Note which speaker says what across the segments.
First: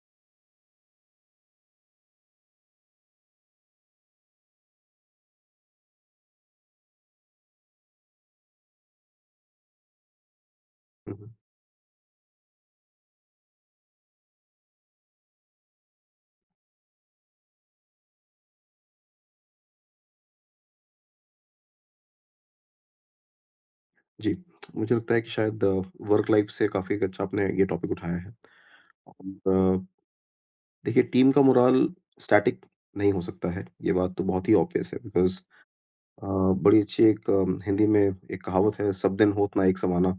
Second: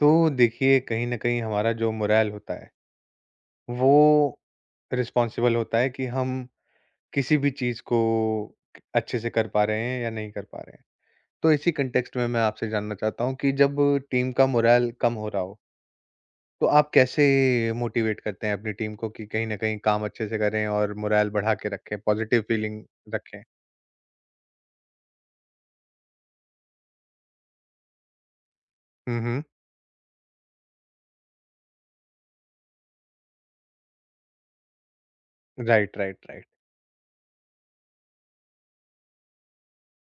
Speaker 1: तो देखिए कहीं न कहीं हमारा जो मोरल होता है, वो रिस्पॉन्सिबल होता है कि हम किसी भी चीज़ को अच्छे से कर पा रहे हैं या नहीं कर पा रहे हैं।
Speaker 2: हुँ।
Speaker 1: तो इसी कॉन्टेक्स्ट में मैं आपसे जानना चाहता हूँ कि जब टीम का मोरल कम हो रहा हो, तो आप कैसे मोटिवेट करते हैं अपनी टीम को कि कहीं न कहीं काम अच्छे से करें और मोरल बढ़ा के रखें, पॉजिटिव फीलिंग रखें?
Speaker 2: जी, मुझे लगता है कि शायद वर्क लाइफ से काफ़ी एक अच्छा आपने ये टॉपिक उठाया है।
Speaker 1: हुँ, हुँ।
Speaker 2: और अ, देखिए, टीम का मोराल स्टैटिक नहीं हो सकता है, ये बात तो बहुत ही ऑब्वियस है because
Speaker 1: right, right,
Speaker 2: uh,
Speaker 1: right.
Speaker 2: बड़ी अच्छी एक हिंदी में एक कहावत है, "सब दिन होत ना एक समाना"।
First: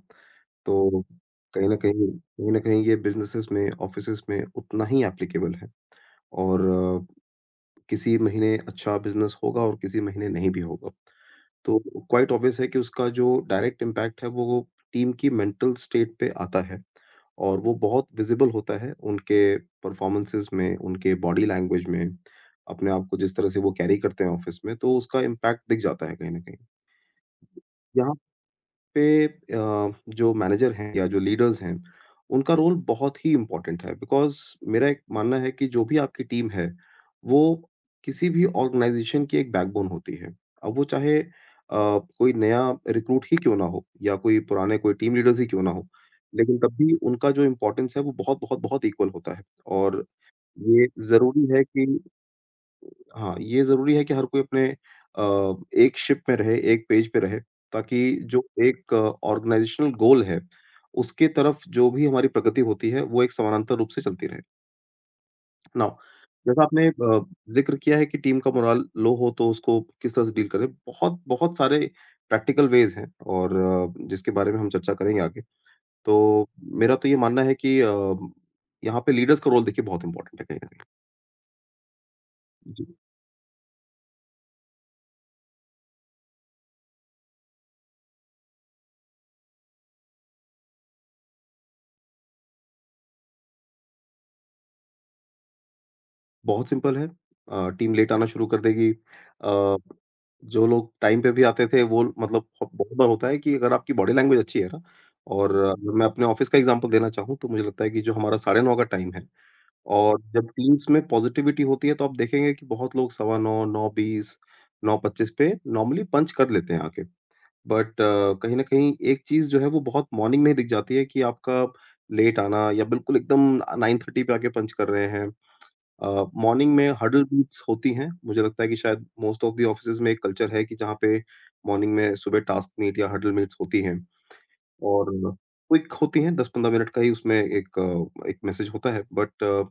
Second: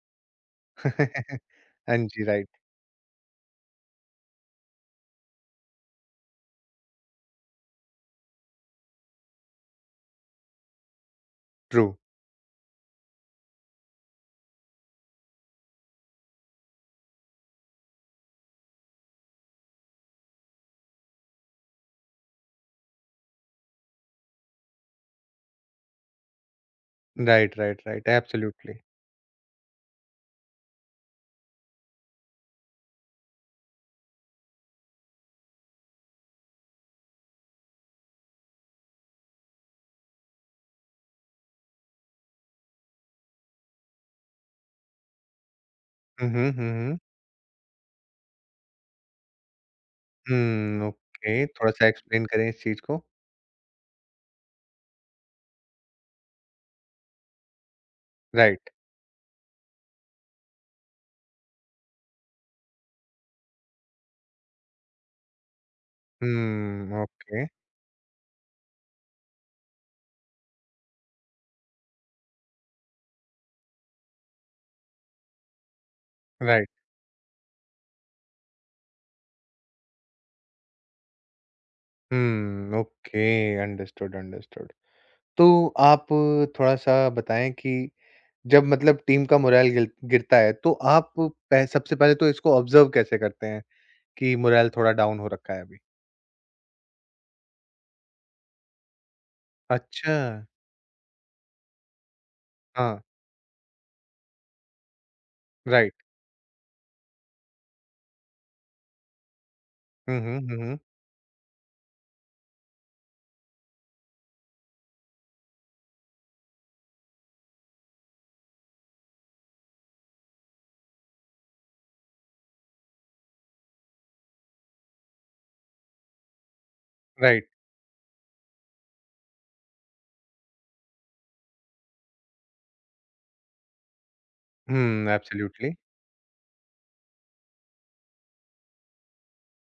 Speaker 2: तो कहीं न कहीं
Speaker 1: हाँ जी, राइट।
Speaker 2: ये बिज़नेसेस में, ऑफ़िसेज़ में उतना ही एप्लीकेबल है। और किसी महीने अच्छा बिज़नेस होगा और किसी महीने नहीं भी होगा। तो
Speaker 1: ट्रू।
Speaker 2: क्वाइट ऑब्वियस है कि उसका जो डायरेक्ट इम्पैक्ट है, वो टीम की मेंटल स्टेट पे आता है। और वो बहुत विजिबल होता है उनके परफॉर्मेंसेस में, उनके बॉडी लैंग्वेज में, अपने आप को जिस तरह से वो कैरी करते हैं ऑफिस में, तो उसका इम्पैक्ट दिख जाता है कहीं न कहीं।
Speaker 1: Right, right, right.
Speaker 2: यहाँ
Speaker 1: एब्सोल्युटली।
Speaker 2: पे जो मैनेजर हैं या जो लीडर्स हैं, उनका रोल बहुत ही इम्पोर्टेंट है बिकॉज़ मेरा एक मानना है कि जो भी आपकी टीम है, वो किसी भी ऑर्गेनाइज़ेशन की एक बैकबोन होती है। अब वो चाहे कोई नया रिक्रूट ही क्यों ना हो या कोई पुराने कोई टीम लीडर्स ही क्यों ना हो,
Speaker 1: हुँ, हुँ।
Speaker 2: लेकिन
Speaker 1: हुँ,
Speaker 2: तब भी
Speaker 1: हुँ।
Speaker 2: उनका जो इम्पोर्टेंस है, वो बहुत-बहुत बहुत बहुत इक्वल होता है। और ये
Speaker 1: हुँ, ओके,
Speaker 2: ज़रूरी है कि
Speaker 1: थोड़ा-सा एक्सप्लेन करें इस चीज़ को।
Speaker 2: हाँ, ये ज़रूरी है कि हर कोई अपने अ, एक शिप में रहे, एक पेज पे रहे, ताकि जो
Speaker 1: राइट।
Speaker 2: एक ऑर्गेनाइज़ेशनल गोल है, उसके तरफ जो भी हमारी प्रगति होती है, वो एक समानांतर रूप से चलती रहे। नाउ जैसा आपने
Speaker 1: हुँ, ओके,
Speaker 2: ज़िक्र किया है कि टीम का मोराल लो हो तो उसको किस तरह से डील करें, बहुत बहुत सारे प्रैक्टिकल वेज़ हैं और जिसके बारे में हम चर्चा करेंगे आगे। तो
Speaker 1: राइट।
Speaker 2: मेरा तो ये मानना है कि यहाँ पे लीडर्स का रोल देखिए बहुत इम्पोर्टेंट है कहीं न कहीं।
Speaker 1: हुँ,
Speaker 2: जी।
Speaker 1: Okay, understood, understood. तो आप थोड़ा-सा बताएँ कि जब मतलब टीम का मोराल गिल गिरता है, तो आप पह सबसे पहले तो इसको ऑब्ज़र्व कैसे करते हैं कि मोराल थोड़ा डाउन हो रखा है अभी?
Speaker 2: बहुत सिंपल है। टीम लेट आना शुरू कर देगी।
Speaker 1: अच्छा,
Speaker 2: जो लोग टाइम पे भी आते थे, वो मतलब बहुत
Speaker 1: हाँ,
Speaker 2: बार होता है कि अगर आपकी बॉडी लैंग्वेज अच्छी है ना। और अगर
Speaker 1: राइट।
Speaker 2: मैं अपने ऑफिस का एग्ज़ाम्पल देना चाहूँ, तो मुझे लगता है कि जो हमारा 9:30 का टाइम है,
Speaker 1: हुँ,
Speaker 2: और
Speaker 1: हुँ,
Speaker 2: जब
Speaker 1: हुँ, हुँ,
Speaker 2: टीम्स में पॉज़िटिविटी होती है, तो आप देखेंगे कि बहुत लोग 9:15, 9:20, 9:25 पे नॉर्मली पंच कर लेते हैं आके। बट कहीं न कहीं एक चीज़ जो है वो बहुत मॉर्निंग में ही दिख जाती है कि आपका लेट आना या बिल्कुल एकदम 9:30 पे आके पंच कर रहे हैं। अ, मॉर्निंग में हडल
Speaker 1: राइट।
Speaker 2: बीट्स होती हैं। मुझे लगता है कि शायद मोस्ट ऑफ द ऑफिसेज़ में एक कल्चर है कि जहाँ पे मॉर्निंग में सुबह टास्क मीट या हडल मीट्स होती हैं।
Speaker 1: हुँ,
Speaker 2: और
Speaker 1: एब्सोल्युटली।
Speaker 2: क्विक होती हैं, 10-15 मिनट का ही उसमें एक मैसेज होता है। बट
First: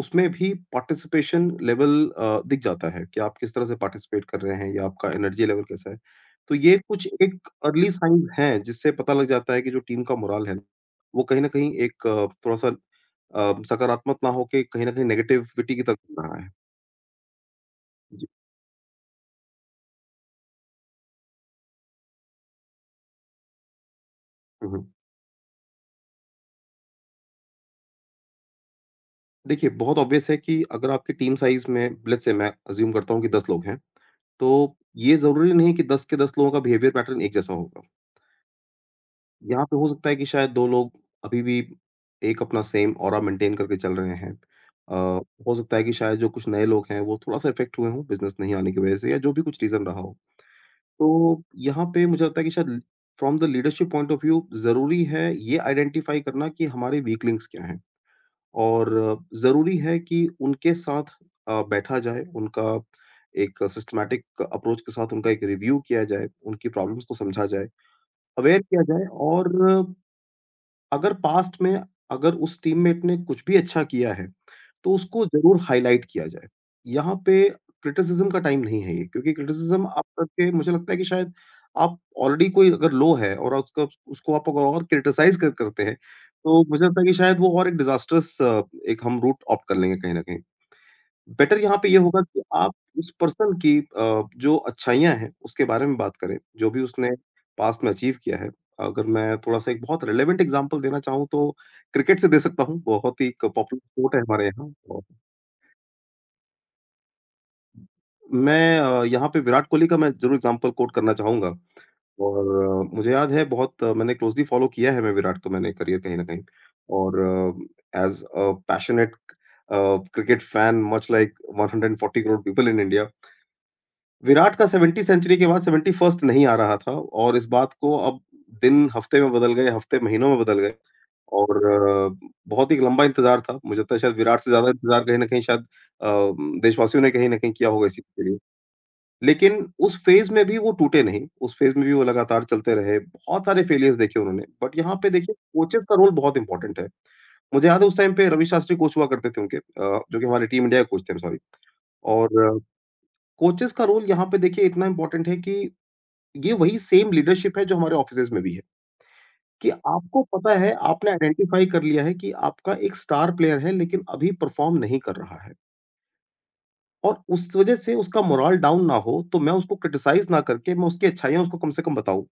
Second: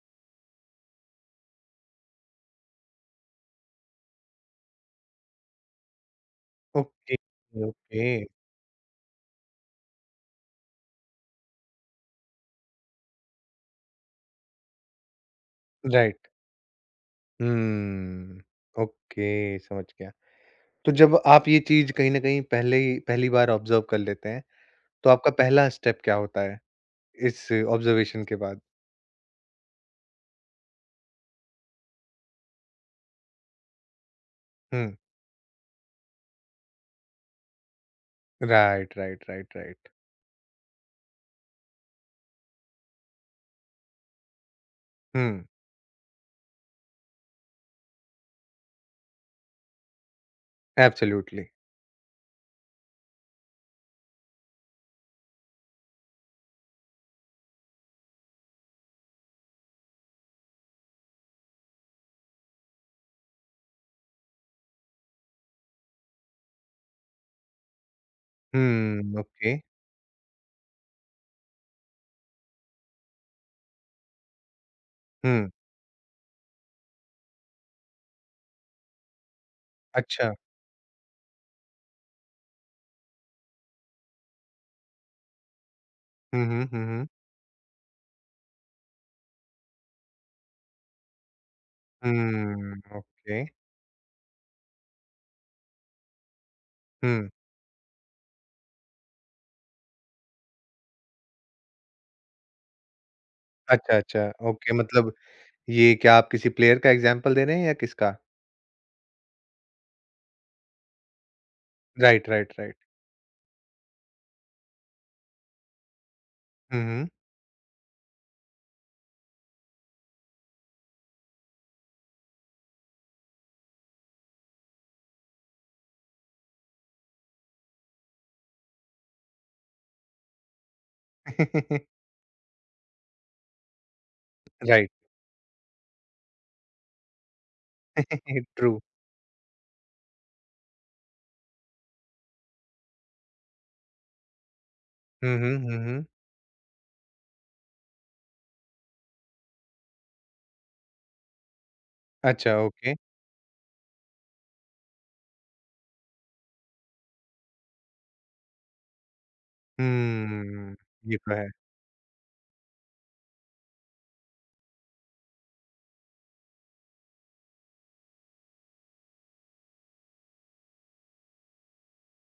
Speaker 2: उसमें भी पार्टिसिपेशन लेवल दिख जाता है कि आप किस तरह से पार्टिसिपेट कर रहे हैं या आपका एनर्जी लेवल कैसा है। तो ये कुछ
Speaker 1: ओके,
Speaker 2: एक अर्ली
Speaker 1: ओके,
Speaker 2: साइंस हैं जिससे पता लग जाता है कि जो टीम का मोराल है, वो कहीं न कहीं एक थोड़ा-सा सकारात्मक ना होके कहीं न कहीं नेगेटिविटी की तरफ जा
Speaker 1: राइट।
Speaker 2: रहा है। जी।
Speaker 1: हुँ, ओके, समझ गया। तो जब आप ये चीज़ कहीं न कहीं पहले ही पहली बार ऑब्ज़र्व कर लेते हैं,
Speaker 2: हुँ, हुँ।
Speaker 1: तो आपका पहला स्टेप क्या होता है इस ऑब्ज़र्वेशन के बाद?
Speaker 2: देखिए, बहुत ऑब्वियस है कि अगर आपकी टीम साइज़ में लेट्स से मैं अज़्यूम करता हूँ कि 10 लोग हैं। तो
Speaker 1: हुँ।
Speaker 2: ये ज़रूरी नहीं कि 10 के 10 लोगों का बिहेवियर पैटर्न एक जैसा होगा।
Speaker 1: राइट, राइट, राइट,
Speaker 2: यहाँ पे हो
Speaker 1: राइट।
Speaker 2: सकता है कि शायद 2 लोग अभी भी एक अपना सेम ऑरा मेंटेन करके चल रहे हैं। अ,
Speaker 1: हुँ,
Speaker 2: हो सकता है कि शायद जो कुछ नए लोग हैं, वो थोड़ा-सा इफ़ेक्ट हुए हों बिज़नेस नहीं आने की वज़ह से या जो भी कुछ रीज़न रहा हो। तो
Speaker 1: ऐब्सोल्यूटली।
Speaker 2: यहाँ पे मुझे लगता है कि शायद from the leadership point of view ज़रूरी है ये आइडेंटिफ़ाई करना कि हमारे वीक लिंक्स क्या हैं। और ज़रूरी है कि उनके साथ बैठा जाए, उनका एक सिस्टमैटिक अप्रोच के साथ उनका एक रिव्यू किया जाए, उनकी प्रॉब्लम्स को समझा जाए, अवेयर किया जाए।
Speaker 1: हुँ,
Speaker 2: और
Speaker 1: ओके।
Speaker 2: अगर पास्ट में अगर उस टीममेट ने कुछ भी अच्छा किया है, तो उसको
Speaker 1: हुँ,
Speaker 2: ज़रूर हाइलाइट किया जाए। यहाँ पे क्रिटिसिज़्म का टाइम नहीं है ये, क्योंकि क्रिटिसिज़्म आप
Speaker 1: अच्छा।
Speaker 2: करके मुझे लगता है कि शायद आप ऑलरेडी कोई अगर लो है और उसका उसको आप अगर और क्रिटिसाइज़ कर करते हैं,
Speaker 1: हुँ,
Speaker 2: तो
Speaker 1: हुँ, हुँ,
Speaker 2: मुझे लगता है
Speaker 1: हुँ।
Speaker 2: कि शायद वो और एक डिज़ास्ट्रस एक हम रूट ऑप्ट कर लेंगे कहीं न कहीं। बेटर यहाँ पे ये होगा कि आप
Speaker 1: हुँ,
Speaker 2: उस
Speaker 1: ओके।
Speaker 2: पर्सन की जो अच्छाइयाँ हैं, उसके बारे में बात करें, जो भी उसने
Speaker 1: हुँ,
Speaker 2: पास्ट में अचीव किया है। अगर मैं थोड़ा-सा एक बहुत रिलेवेंट एग्ज़ाम्पल देना चाहूँ तो क्रिकेट से दे सकता हूँ। बहुत ही एक पॉपुलर
Speaker 1: अच्छा,
Speaker 2: स्पोर्ट है
Speaker 1: अच्छा,
Speaker 2: हमारे यहाँ,
Speaker 1: ओके
Speaker 2: और
Speaker 1: मतलब ये क्या आप किसी प्लेयर का एग्ज़ाम्पल दे रहे हैं या किसका?
Speaker 2: मैं यहाँ पे विराट कोहली का मैं ज़रूर एग्ज़ाम्पल कोट करना चाहूँगा।
Speaker 1: राइट,
Speaker 2: और
Speaker 1: राइट, राइट।
Speaker 2: मुझे याद है बहुत, मैंने क्लोज़ली फ़ॉलो किया है मैं विराट को, मैंने करियर कहीं न कहीं।
Speaker 1: हुँ, हुँ।
Speaker 2: और as a passionate cricket fan, much like 140 crore people in India, Virat का 70 सेंचुरी के बाद 71st नहीं आ रहा था। और इस बात को अब दिन हफ़्ते में बदल गए, हफ़्ते महीनों में बदल गए, और बहुत ही एक लंबा इंतज़ार था। मुझे लगता है शायद विराट से ज़्यादा
Speaker 1: राइट,
Speaker 2: इंतज़ार कहीं न कहीं शायद देशवासियों ने कहीं न कहीं किया होगा इस चीज़ के लिए।
Speaker 1: ट्रू।
Speaker 2: लेकिन उस फ़ेज़ में भी वो टूटे नहीं, उस फ़ेज़ में भी वो लगातार चलते रहे, बहुत सारे फेलियर्स देखे उन्होंने। बट यहाँ पे
Speaker 1: हुँ,
Speaker 2: देखिए
Speaker 1: हुँ, हुँ,
Speaker 2: कोचेज़ का
Speaker 1: हुँ।
Speaker 2: रोल बहुत इम्पोर्टेंट है। मुझे याद है उस टाइम पे रवि शास्त्री कोच हुआ करते थे उनके, जो कि हमारे टीम इंडिया के कोच थे, आई एम सॉरी।
Speaker 1: अच्छा,
Speaker 2: और
Speaker 1: ओके।
Speaker 2: कोचेज़ का रोल यहाँ पे देखिए इतना इम्पोर्टेंट है कि ये वही सेम लीडरशिप है जो हमारे ऑफ़िसेज़ में भी है, कि आपको पता है,
Speaker 1: हुँ,
Speaker 2: आपने
Speaker 1: ये तो है।
Speaker 2: आइडेंटिफ़ाई कर लिया है कि आपका एक स्टार प्लेयर है लेकिन अभी परफ़ॉर्म नहीं कर रहा है, और उस वज़ह से उसका मोराल डाउन ना हो, तो मैं उसको क्रिटिसाइज़ ना करके मैं उसकी अच्छाइयाँ उसको कम से कम बताऊँ।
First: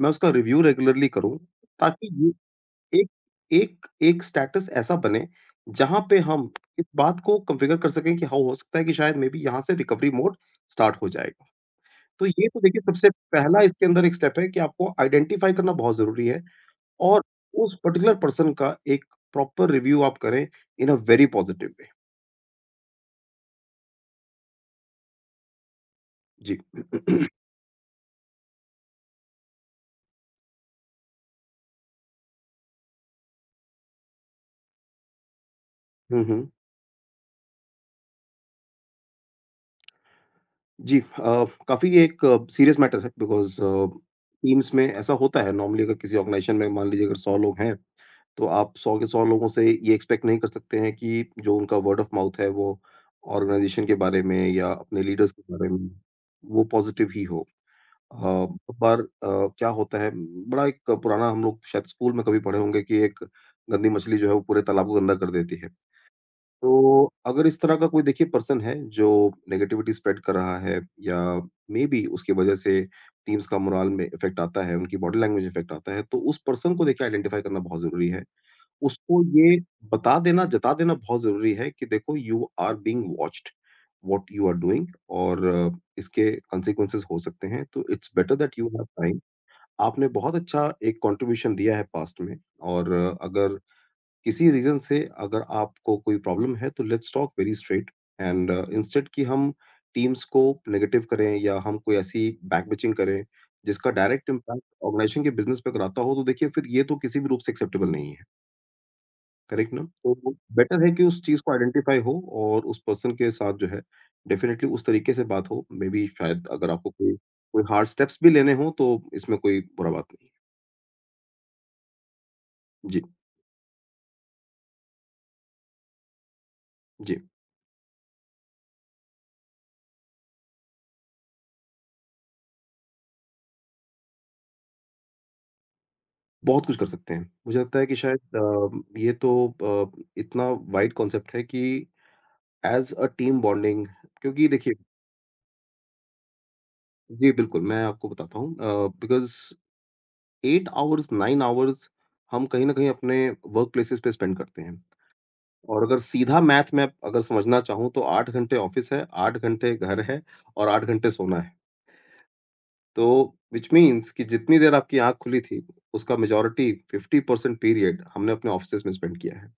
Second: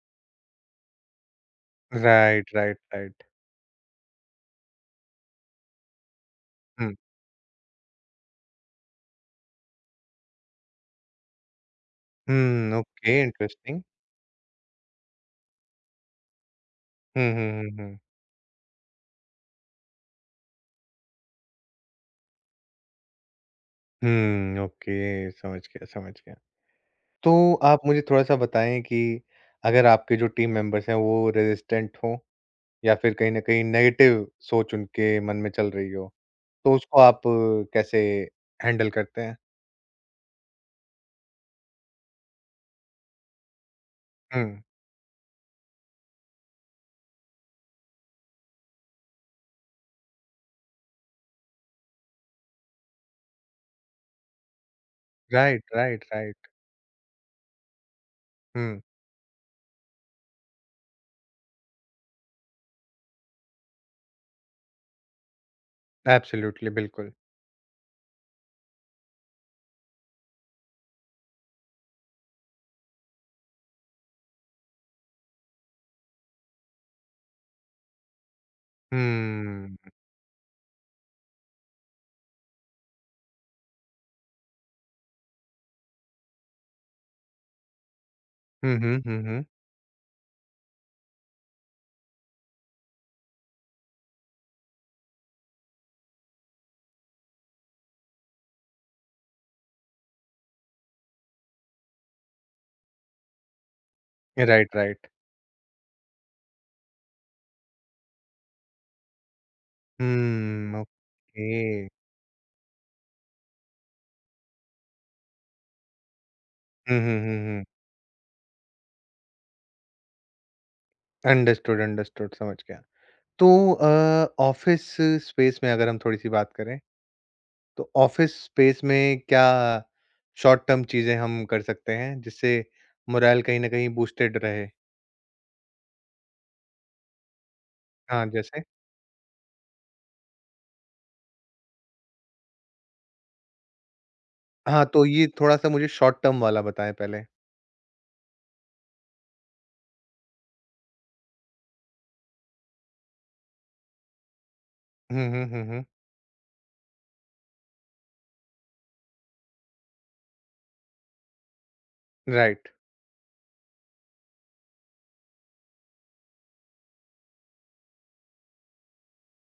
Speaker 2: मैं उसका रिव्यू रेगुलरली करूँ, ताकि ये
Speaker 1: Right, right,
Speaker 2: एक
Speaker 1: right.
Speaker 2: एक एक स्टेटस ऐसा बने, जहाँ पे हम इस
Speaker 1: Hmm.
Speaker 2: बात को कॉन्फ़िगर कर सकें कि हाँ, हो सकता है कि शायद मे बी यहाँ से रिकवरी मोड स्टार्ट हो जाएगा। तो ये तो
Speaker 1: Hmm,
Speaker 2: देखिए सबसे
Speaker 1: okay,
Speaker 2: पहला
Speaker 1: इंटरेस्टिंग।
Speaker 2: इसके अंदर एक स्टेप है कि आपको आइडेंटिफ़ाई करना बहुत ज़रूरी है। और
Speaker 1: हुँ, हुँ,
Speaker 2: उस
Speaker 1: हुँ, हुँ।
Speaker 2: पर्टिकुलर पर्सन का एक प्रॉपर रिव्यू आप करें in a very positive way.
Speaker 1: हुँ, ओके, समझ गया, समझ गया।
Speaker 2: जी।
Speaker 1: तो आप मुझे थोड़ा-सा बताएँ कि अगर आपके जो टीम मेंबर्स हैं, वो रेज़िस्टेंट हों या फिर कहीं न कहीं नेगेटिव सोच उनके मन में चल रही हो,
Speaker 2: हुँ, हुँ।
Speaker 1: तो उसको आप कैसे हैंडल करते हैं?
Speaker 2: जी, काफ़ी एक सीरियस मैटर है बिकॉज़
Speaker 1: हुँ।
Speaker 2: टीम्स में ऐसा होता है नॉर्मली। अगर किसी ऑर्गेनाइज़ेशन में मान लीजिए अगर 100 लोग हैं, तो आप 100 के 100 लोगों से ये एक्सपेक्ट नहीं कर सकते हैं कि जो उनका वर्ड ऑफ माउथ है वो ऑर्गेनाइज़ेशन के बारे में या अपने लीडर्स के
Speaker 1: राइट,
Speaker 2: बारे में,
Speaker 1: राइट, राइट।
Speaker 2: वो पॉज़िटिव ही हो। बहुत
Speaker 1: हुँ,
Speaker 2: बार क्या होता है, बड़ा एक पुराना हम लोग शायद स्कूल में कभी पढ़े होंगे कि एक गंदी मछली जो है वो पूरे तालाब को गंदा कर देती है।
Speaker 1: एब्सोल्यूटली,
Speaker 2: तो
Speaker 1: बिल्कुल।
Speaker 2: अगर इस तरह का कोई देखिए पर्सन है जो नेगेटिविटी स्प्रेड कर रहा है, या मेबी उसकी वज़ह से टीम्स का मोराल में इफ़ेक्ट आता है, उनकी बॉडी लैंग्वेज इफ़ेक्ट आता है, तो उस पर्सन को देखिए आइडेंटिफ़ाई करना बहुत ज़रूरी है। उसको ये
Speaker 1: हुँ।
Speaker 2: बता देना, जता देना बहुत ज़रूरी है कि देखो, you are being watched, what you are doing, और इसके कॉन्सिक्वेंसेज़ हो सकते हैं। तो it's better that you
Speaker 1: hmm,
Speaker 2: have
Speaker 1: hmm,
Speaker 2: time.
Speaker 1: Hmm, hmm.
Speaker 2: आपने बहुत अच्छा एक कंट्रीब्यूशन दिया है पास्ट में, और अगर किसी रीज़न से अगर आपको कोई प्रॉब्लम है, तो let's talk very straight. And instead कि हम टीम्स को नेगेटिव करें या हम कोई ऐसी बैकबिचिंग करें, जिसका direct impact
Speaker 1: right, right.
Speaker 2: Organization के बिज़नेस पे कराता हो, तो देखिए फिर ये तो किसी भी रूप से एक्सेप्टेबल नहीं है। करेक्ट ना? तो
Speaker 1: हुँ,
Speaker 2: बेटर है कि उस चीज़ को आइडेंटिफ़ाई
Speaker 1: ओके।
Speaker 2: हो और उस पर्सन के साथ जो है डेफ़िनिटली उस तरीके से बात हो, मे बी शायद अगर आपको
Speaker 1: हुँ,
Speaker 2: कोई
Speaker 1: हुँ, हुँ,
Speaker 2: कोई
Speaker 1: हुँ।
Speaker 2: हार्ड स्टेप्स भी लेने हों तो इसमें कोई बुरा बात नहीं है।
Speaker 1: अंडरस्टूड, अंडरस्टूड समझ गया।
Speaker 2: जी,
Speaker 1: तो ऑफ़िस स्पेस में अगर हम थोड़ी-सी बात करें,
Speaker 2: जी।
Speaker 1: तो ऑफ़िस स्पेस में क्या शॉर्ट टर्म चीज़ें हम कर सकते हैं, जिससे मोराल कहीं न कहीं बूस्टेड रहे?
Speaker 2: बहुत कुछ कर सकते हैं। मुझे लगता है कि शायद
Speaker 1: हाँ, जैसे?
Speaker 2: ये तो इतना वाइड कॉन्सेप्ट है कि ऐज़ अ टीम बॉन्डिंग क्योंकि देखिए।
Speaker 1: हाँ, तो ये थोड़ा-सा मुझे शॉर्ट टर्म वाला बताएँ पहले।
Speaker 2: जी, बिल्कुल, मैं आपको बताता हूँ बिकॉज़ 8 आवर्स 9 आवर्स हम कहीं न कहीं अपने वर्क प्लेसेस पे स्पेंड करते हैं।
Speaker 1: हुँ, हुँ, हुँ,
Speaker 2: और
Speaker 1: हुँ।
Speaker 2: अगर सीधा मैथ में अगर समझना चाहूँ तो 8 घंटे ऑफ़िस है, 8 घंटे घर है और 8 घंटे सोना है।
Speaker 1: राइट,
Speaker 2: तो व्हिच मीन्स कि जितनी देर आपकी आँख खुली थी, उसका मेजॉरिटी 50% पीरियड हमने अपने ऑफ़िसेज़ में स्पेंड किया है।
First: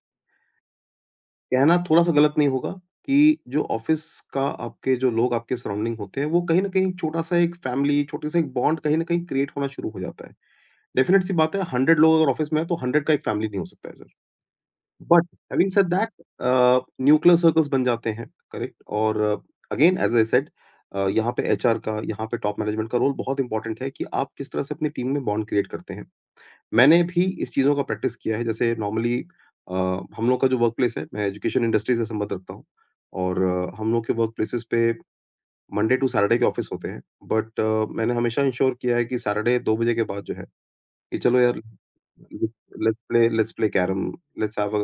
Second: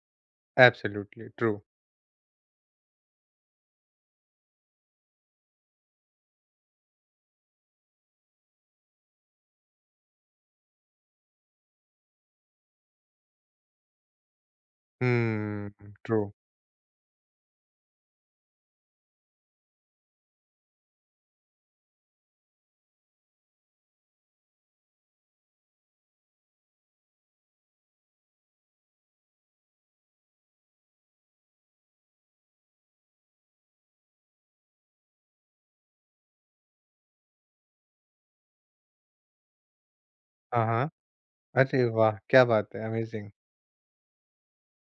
Speaker 1: Absolutely true.
Speaker 2: कहना थोड़ा-सा गलत नहीं होगा कि जो ऑफ़िस का आपके जो लोग आपके सराउंडिंग होते हैं, वो कहीं न कहीं छोटा-सा एक फैमिली, छोटे-से एक बॉन्ड कहीं न कहीं क्रिएट होना शुरू हो जाता है। डेफ़िनेट सी बात है, 100 लोग अगर ऑफ़िस में हैं, तो 100 का एक फैमिली नहीं हो सकता है ऐसे। But having said
Speaker 1: hmm,
Speaker 2: that
Speaker 1: true.
Speaker 2: Nuclear circles बन जाते हैं। करेक्ट। और अगेन एज आई सेड यहाँ पे एचआर का, यहाँ पे टॉप मैनेजमेंट का रोल बहुत इंपॉर्टेंट है कि आप किस तरह से अपनी टीम में बॉन्ड क्रिएट करते हैं। मैंने भी इस चीज़ों का प्रैक्टिस किया है। जैसे नॉर्मली हम लोग का जो वर्क प्लेस है, मैं एजुकेशन इंडस्ट्री से संबंध रखता हूँ और हम लोग के वर्क प्लेसेस पे मंडे टू सैटरडे के ऑफिस होते हैं। बट मैंने हमेशा इंश्योर किया है कि सैटरडे दो बजे के बाद जो है,
Speaker 1: हाँ, हाँ।
Speaker 2: कि चलो यार
Speaker 1: अरे वाह! क्या बात है,
Speaker 2: let's play
Speaker 1: amazing!
Speaker 2: Let's play carrom, let's have a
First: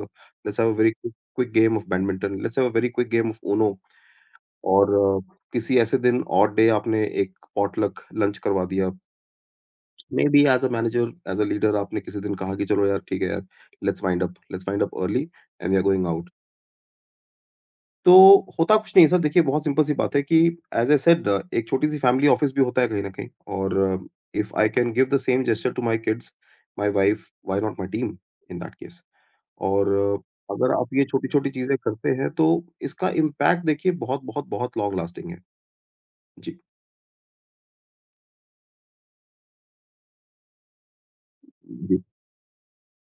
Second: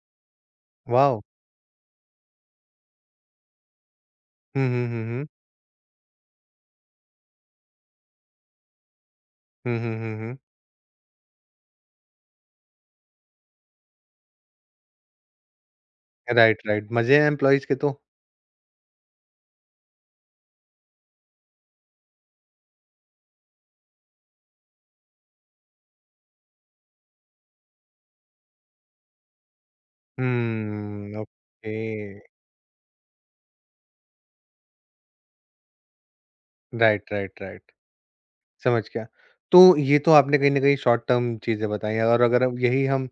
Speaker 2: let's have a very
Speaker 1: wow!
Speaker 2: Quick game of badminton, let's have a very quick game of Uno.
Speaker 1: Hmm, हुँ,
Speaker 2: और
Speaker 1: हुँ, हुँ।
Speaker 2: किसी ऐसे दिन ऑड डे आपने एक पॉटलक लंच करवा दिया।
Speaker 1: Hmm, hmm, hmm,
Speaker 2: may
Speaker 1: hmm.
Speaker 2: Be as a manager as a leader आपने किसी दिन कहा कि चलो यार ठीक है यार, लेट्स wind up early and we are going out.
Speaker 1: Right, right. मज़े हैं एम्प्लॉइज़ के तो।
Speaker 2: तो होता कुछ नहीं है सर। देखिए, बहुत सिंपल सी बात है कि एज आई सेड एक छोटी सी फैमिली ऑफिस भी होता है कहीं ना कहीं। और if I can give the same gesture to my kids, my wife, why not my team in that case. और अगर आप ये छोटी-छोटी
Speaker 1: ओके।
Speaker 2: चीज़ें करते हैं, तो इसका इम्पैक्ट देखिए बहुत-बहुत बहुत बहुत लॉन्ग लास्टिंग है। जी,
Speaker 1: राइट, राइट, राइट। समझ गया। तो ये तो आपने कहीं न कहीं शॉर्ट टर्म चीज़ें बताई
Speaker 2: जी।
Speaker 1: हैं और अगर अब यही हम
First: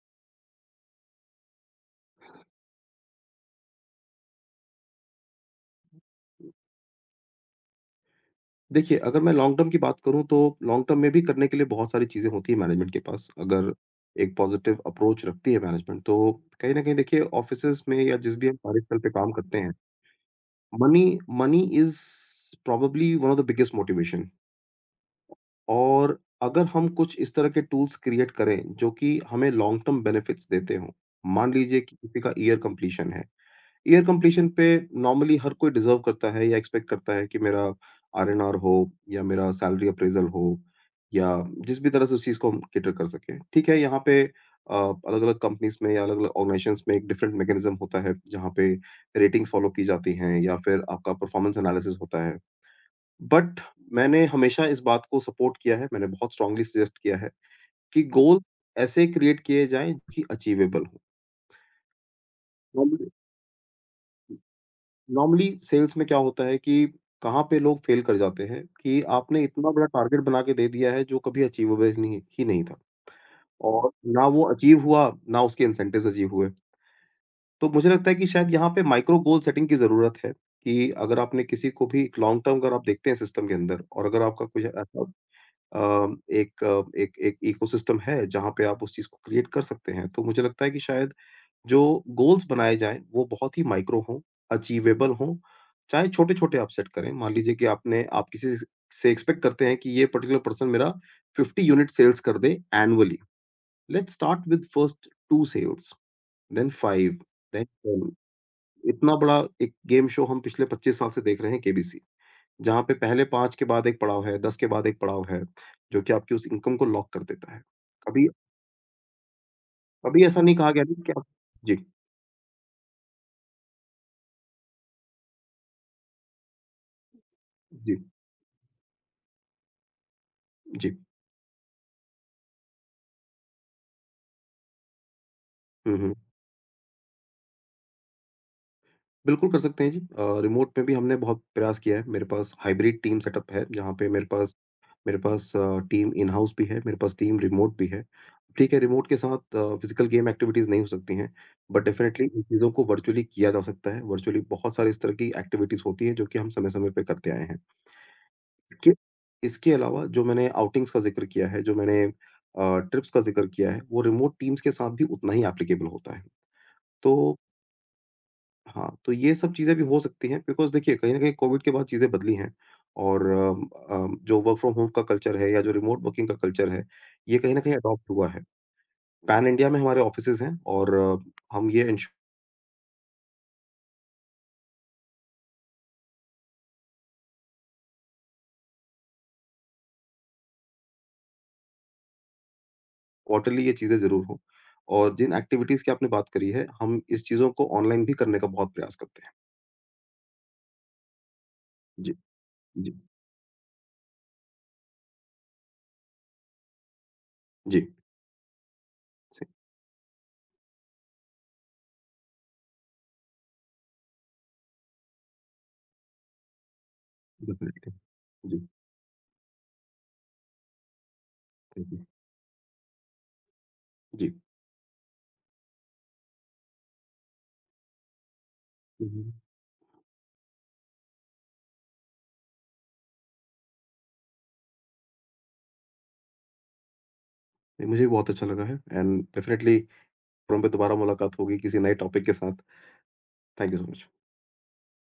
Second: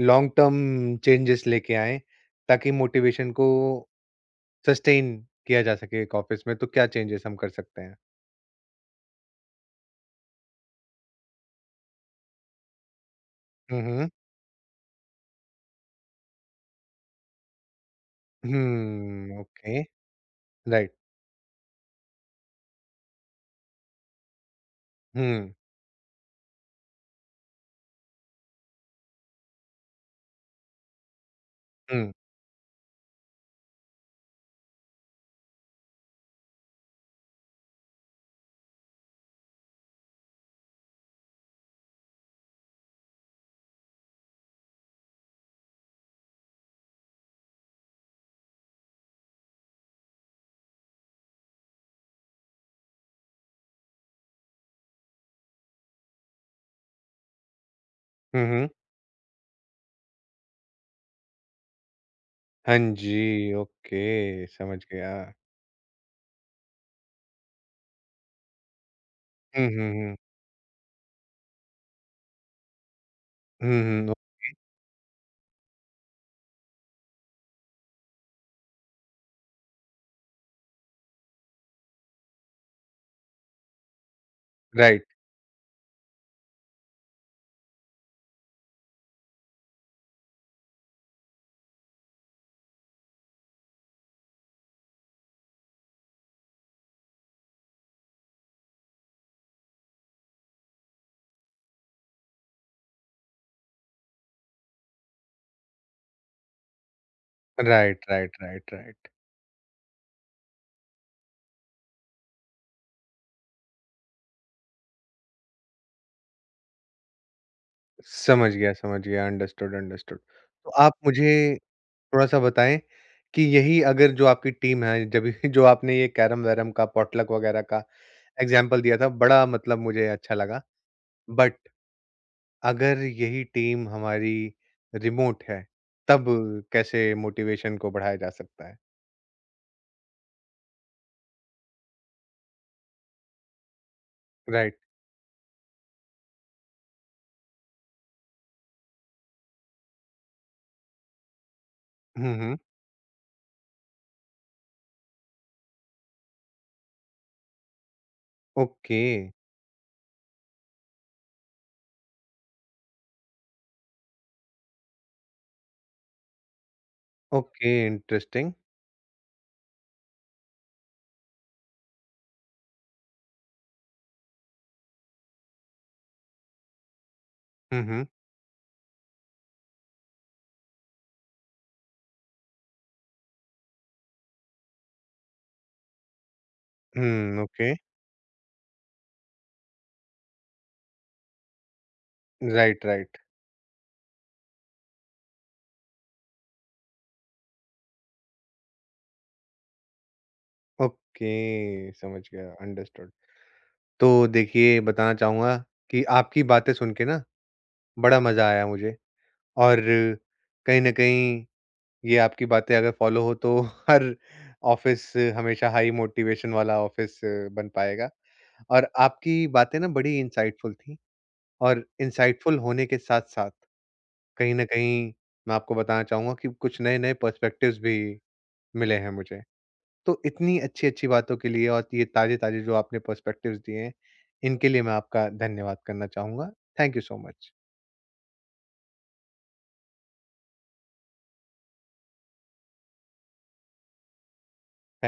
Speaker 1: लॉन्ग टर्म चेंजेस लेके आएँ, ताकि मोटिवेशन को सस्टेन किया जा सके एक ऑफ़िस में, तो क्या चेंजेस हम कर सकते हैं?
Speaker 2: देखिए, अगर मैं लॉन्ग टर्म की बात करूँ, तो लॉन्ग टर्म में भी करने के लिए बहुत सारी चीज़ें होती हैं मैनेजमेंट के पास। अगर
Speaker 1: हुँ, हुँ।
Speaker 2: एक पॉज़िटिव अप्रोच रखती है मैनेजमेंट, तो कहीं न कहीं देखिए ऑफ़िसेज़ में या जिस भी हम कार्यस्थल पे काम
Speaker 1: हुँ,
Speaker 2: करते हैं,
Speaker 1: okay. Right.
Speaker 2: Money money is probably one of the biggest motivation.
Speaker 1: Hmm,
Speaker 2: और अगर हम कुछ इस तरह के टूल्स क्रिएट करें जो कि हमें लॉन्ग टर्म बेनिफिट्स देते हों, मान लीजिए कि
Speaker 1: हुँ।
Speaker 2: किसी का ईयर कंप्लीशन है। ईयर कंप्लीशन पे नॉर्मली हर कोई डिज़र्व करता है या एक्सपेक्ट करता है कि मेरा आरएनआर हो या मेरा सैलरी अप्रेज़ल हो या जिस भी तरह से उस चीज़ को हम कैटर कर सकें। ठीक है, यहाँ पे अलग-अलग कंपनीज़ में या अलग-अलग ऑर्गेनाइज़ेशंस में एक डिफरेंट मैकेनिज़्म होता है, जहाँ पे रेटिंग्स फ़ॉलो की जाती हैं या फिर आपका परफ़ॉर्मेंस एनालिसिस होता है। बट मैंने हमेशा इस बात को सपोर्ट किया है, मैंने बहुत स्ट्रांगली सजेस्ट किया है कि गोल
Speaker 1: हुँ, हुँ।
Speaker 2: ऐसे क्रिएट किए जाएँ कि अचीवेबल हो।
Speaker 1: हाँ
Speaker 2: नॉर्मली
Speaker 1: जी, ओके, समझ गया।
Speaker 2: नॉर्मली सेल्स में क्या होता है, कि कहाँ पे लोग फेल कर जाते हैं, कि आपने
Speaker 1: हुँ,
Speaker 2: इतना बड़ा
Speaker 1: हुँ, हुँ।
Speaker 2: टारगेट बना के दे दिया है जो कभी अचीवेबल नहीं ही नहीं था
Speaker 1: हुँ,
Speaker 2: और
Speaker 1: हुँ।
Speaker 2: ना वो अचीव हुआ, ना उसके इंसेंटिव्स अचीव हुए। तो मुझे लगता है कि शायद यहाँ पे माइक्रो गोल सेटिंग की ज़रूरत है, कि अगर आपने किसी को भी एक लॉन्ग टर्म अगर आप देखते हैं सिस्टम के अंदर, और अगर आपका कुछ ऐसा
Speaker 1: राइट,
Speaker 2: अ, एक अ, एक एक इकोसिस्टम है जहाँ पे आप उस चीज़ को क्रिएट कर सकते हैं। तो मुझे लगता है कि शायद जो गोल्स बनाए जाएँ वो बहुत ही माइक्रो हों, अचीवेबल हों, चाहे छोटे-छोटे आप सेट करें। मान लीजिए कि आपने आप किसी से एक्सपेक्ट करते हैं कि ये पर्टिकुलर पर्सन मेरा 50 यूनिट सेल्स कर दे annually. Let's start with first 2 sales, then 5, then
Speaker 1: right,
Speaker 2: 10।
Speaker 1: Right, right, right.
Speaker 2: इतना बड़ा एक गेम शो हम पिछले 25 साल से देख रहे हैं, केबीसी। जहाँ पे पहले 5 के बाद एक पड़ाव है, 10 के बाद एक पड़ाव है, जो कि आपकी उस इनकम को लॉक कर देता है। कभी
Speaker 1: समझ गया, समझ गया। Understood, understood.
Speaker 2: कभी ऐसा नहीं कहा
Speaker 1: तो
Speaker 2: गया
Speaker 1: आप
Speaker 2: ना कि आप।
Speaker 1: मुझे
Speaker 2: जी,
Speaker 1: थोड़ा-सा बताएँ कि यही अगर जो आपकी टीम है, जब जो आपने ये कैरम-वैरम का, पॉटलक वगैरह का
Speaker 2: जी,
Speaker 1: एग्ज़ाम्पल दिया था, बड़ा मतलब मुझे अच्छा लगा।
Speaker 2: जी।
Speaker 1: बट अगर यही टीम हमारी रिमोट है,
Speaker 2: हुँ, हुँ।
Speaker 1: तब कैसे मोटिवेशन को बढ़ाया जा सकता है?
Speaker 2: बिल्कुल कर सकते हैं जी। रिमोट में भी हमने बहुत प्रयास किया है। मेरे पास हाइब्रिड टीम सेटअप है, जहाँ पे मेरे पास
Speaker 1: राइट।
Speaker 2: मेरे पास टीम इन हाउस भी है, मेरे पास टीम रिमोट भी है। ठीक है, रिमोट के साथ फिज़िकल गेम एक्टिविटीज़ नहीं हो सकती हैं, बट डेफ़िनेटली
Speaker 1: हुँ,
Speaker 2: इन
Speaker 1: हुँ।
Speaker 2: चीज़ों को वर्चुअली किया जा सकता है। वर्चुअली बहुत सारी इस तरह की एक्टिविटीज़ होती हैं, जो कि हम समय-समय पे करते आए हैं। कि
Speaker 1: ओके,
Speaker 2: इसके अलावा जो मैंने आउटिंग्स का ज़िक्र किया है, जो मैंने ट्रिप्स का ज़िक्र किया है, वो रिमोट टीम्स के साथ भी उतना ही एप्लीकेबल होता है। तो
Speaker 1: ओके, इंटरेस्टिंग।
Speaker 2: हाँ, तो ये सब चीज़ें भी हो सकती हैं बिकॉज़ देखिए कहीं न कहीं कोविड के बाद चीज़ें बदली हैं और अम, अम, जो वर्क फ्रॉम होम का कल्चर है या जो रिमोट वर्किंग का कल्चर है, ये कहीं न कहीं
Speaker 1: हुँ, हुँ।
Speaker 2: अडॉप्ट हुआ है। पैन इंडिया में हमारे ऑफिसेज़ हैं और हम ये इंश
Speaker 1: हुँ, ओके। Right, right.
Speaker 2: क्वार्टरली ये चीज़ें ज़रूर हों और जिन एक्टिविटीज़ की आपने बात करी है, हम इस चीज़ों को ऑनलाइन भी करने का बहुत प्रयास करते हैं।
Speaker 1: ओके,
Speaker 2: जी,
Speaker 1: समझ गया,
Speaker 2: जी,
Speaker 1: अंडरस्टूड। तो देखिए, बताना चाहूँगा कि आपकी बातें सुन के ना
Speaker 2: जी।
Speaker 1: बड़ा मज़ा आया मुझे और कहीं न कहीं ये आपकी बातें अगर फ़ॉलो हो तो हर ऑफ़िस हमेशा हाई मोटिवेशन वाला ऑफ़िस बन
Speaker 2: डेफ़िनिटली,
Speaker 1: पाएगा
Speaker 2: जी,
Speaker 1: और आपकी बातें ना बड़ी इनसाइटफुल थी और
Speaker 2: थैंक यू।
Speaker 1: इनसाइटफुल होने के साथ-साथ
Speaker 2: जी।
Speaker 1: कहीं न कहीं मैं आपको बताना चाहूँगा कि कुछ नए-नए पर्सपेक्टिव्स भी मिले
Speaker 2: हुँ,
Speaker 1: हैं
Speaker 2: हुँ,
Speaker 1: मुझे। तो इतनी अच्छी-अच्छी बातों के लिए और ये ताज़े-ताज़े जो आपने पर्सपेक्टिव्स दिए हैं, इनके लिए मैं आपका धन्यवाद करना चाहूँगा। Thank you so much.
Speaker 2: नहीं मुझे भी बहुत अच्छा लगा है एंड डेफ़िनिटली फ़ोरम पे दोबारा मुलाकात होगी किसी नए टॉपिक के साथ। Thank you so much.